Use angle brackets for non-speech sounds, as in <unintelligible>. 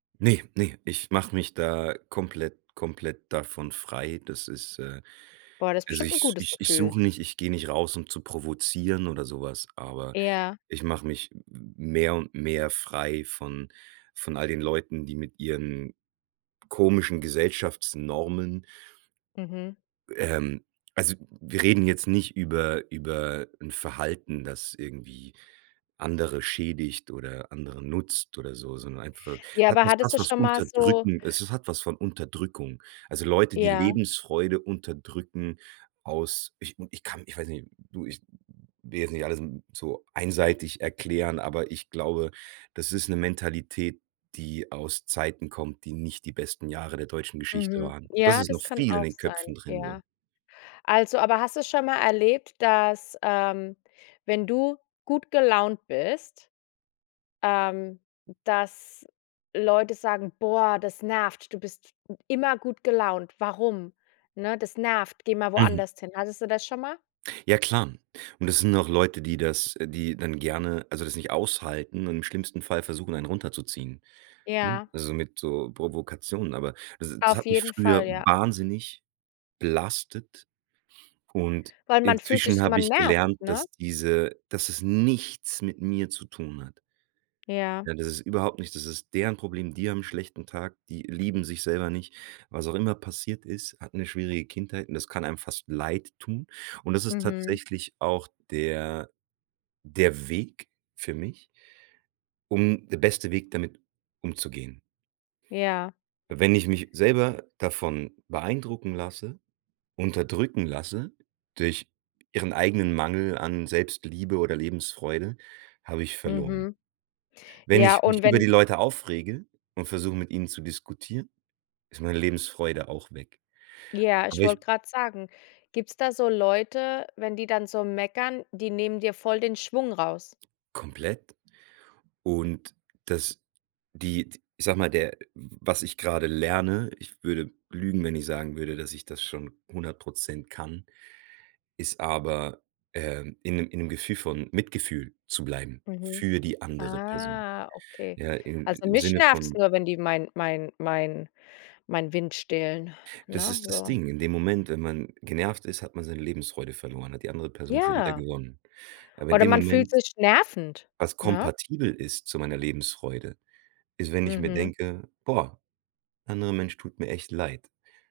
Ne, ne, ich mache mich da komplett komplett davon frei. Das ist äh, Boah, das ist also bestimmt 'n ich gutes ich ich Gefühl. suche nicht ich geh nicht raus, um zu provozieren oder so was, aber Ja. ich mache mich m m m mehr und mehr frei von von all den Leuten, die mit ihren komischen Gesellschaftsnormen Mhm. ähm, also wir reden jetzt nicht über über 'n Verhalten, das irgendwie andere schädigt oder anderen nutzt oder so, sondern einfach Ja, hat aber hattest du <unintelligible> schon mal so Unterdrückendes, es es hat was von Unterdrückung. Also Leute, die Ja. Lebensfreude unterdrücken aus ich u ich kann ich weiß nicht du, ich will jetzt nicht alles so einseitig erklären, aber ich glaube, das ist 'ne Mentalität, die aus Zeiten kommt, die nicht die besten Jahre der deutschen Geschichte Mhm. waren. Und das Ja, ist noch das kann viel in auch den sein, Köpfen drin, so. ja. Also aber hast du es schon mal erlebt, dass, ähm, wenn du gut gelaunt bist ähm, dass Leute sagen: „Boah, das nervt. Du bist immer gut gelaunt. Warum?" Ne, „Das nervt. Geh mal Mhm. woanders hin." Hattest du das schon mal? Ja klar. Und das sind auch Leute, die das äh, die dann gerne, also das nicht aushalten und im schlimmsten Fall versuchen, einen runterzuziehen, ne, Ja. also mit so Provokationen. Aber das das Auf hat mich jeden früher Fall, ja. wahnsinnig belastet und Weil man fühlt sich inzwischen so, hab man ich nervt, gelernt, ne? dass diese dass es nichts mit mir zu tun hat. Ja. Ja, das ist überhaupt nicht das ist deren Problem, die haben 'n schlechten Tag, die lieben sich selber nicht. Was auch immer passiert ist, hatten 'ne schwierige Kindheit und das kann einem fast leidtun. Und das ist Mhm. tatsächlich auch der der Weg für mich um der beste Weg damit umzugehen. Ja. Wenn ich mich selber davon beeindrucken lasse, unterdrücken lasse durch ihren eigenen Mangel an Selbstliebe oder Lebensfreude, habe ich verloren. Mhm. Wenn Ja ich mich und über die wenn Leute aufrege und versuche, mit ihnen zu diskutieren, ist meine Lebensfreude auch weg. Ja, ich Aber ich wollte grad sagen, gibt's da so Leute, wenn die dann so meckern, die nehmen dir voll den Schwung raus? Komplett. Und, das die ich sage mal, der, w was ich grade lerne, ich würde lügen, wenn ich sagen würde, dass ich das schon 100 % kann, ist aber, ähm, in 'nem in 'nem Gefühl von Mitgefühl zu bleiben Mhm. für die andere Person, Ah, okay. ja, in Also im mich Sinne nervt's von nur, wenn die mein mein mein mein Wind stehlen, Das ne, ist das so. Ding. In dem Moment, wenn man genervt ist, hat man seine Lebensfreude verloren, hat die andere Person schon wieder Ja. gewonnen. Aber in Oder dem man fühlt Moment sich nervend, Was ne? kompatibel ist zu meiner Lebensfreude, ist, wenn ich mir Mhm. denke: „Boah, anderer Mensch tut mir echt leid.".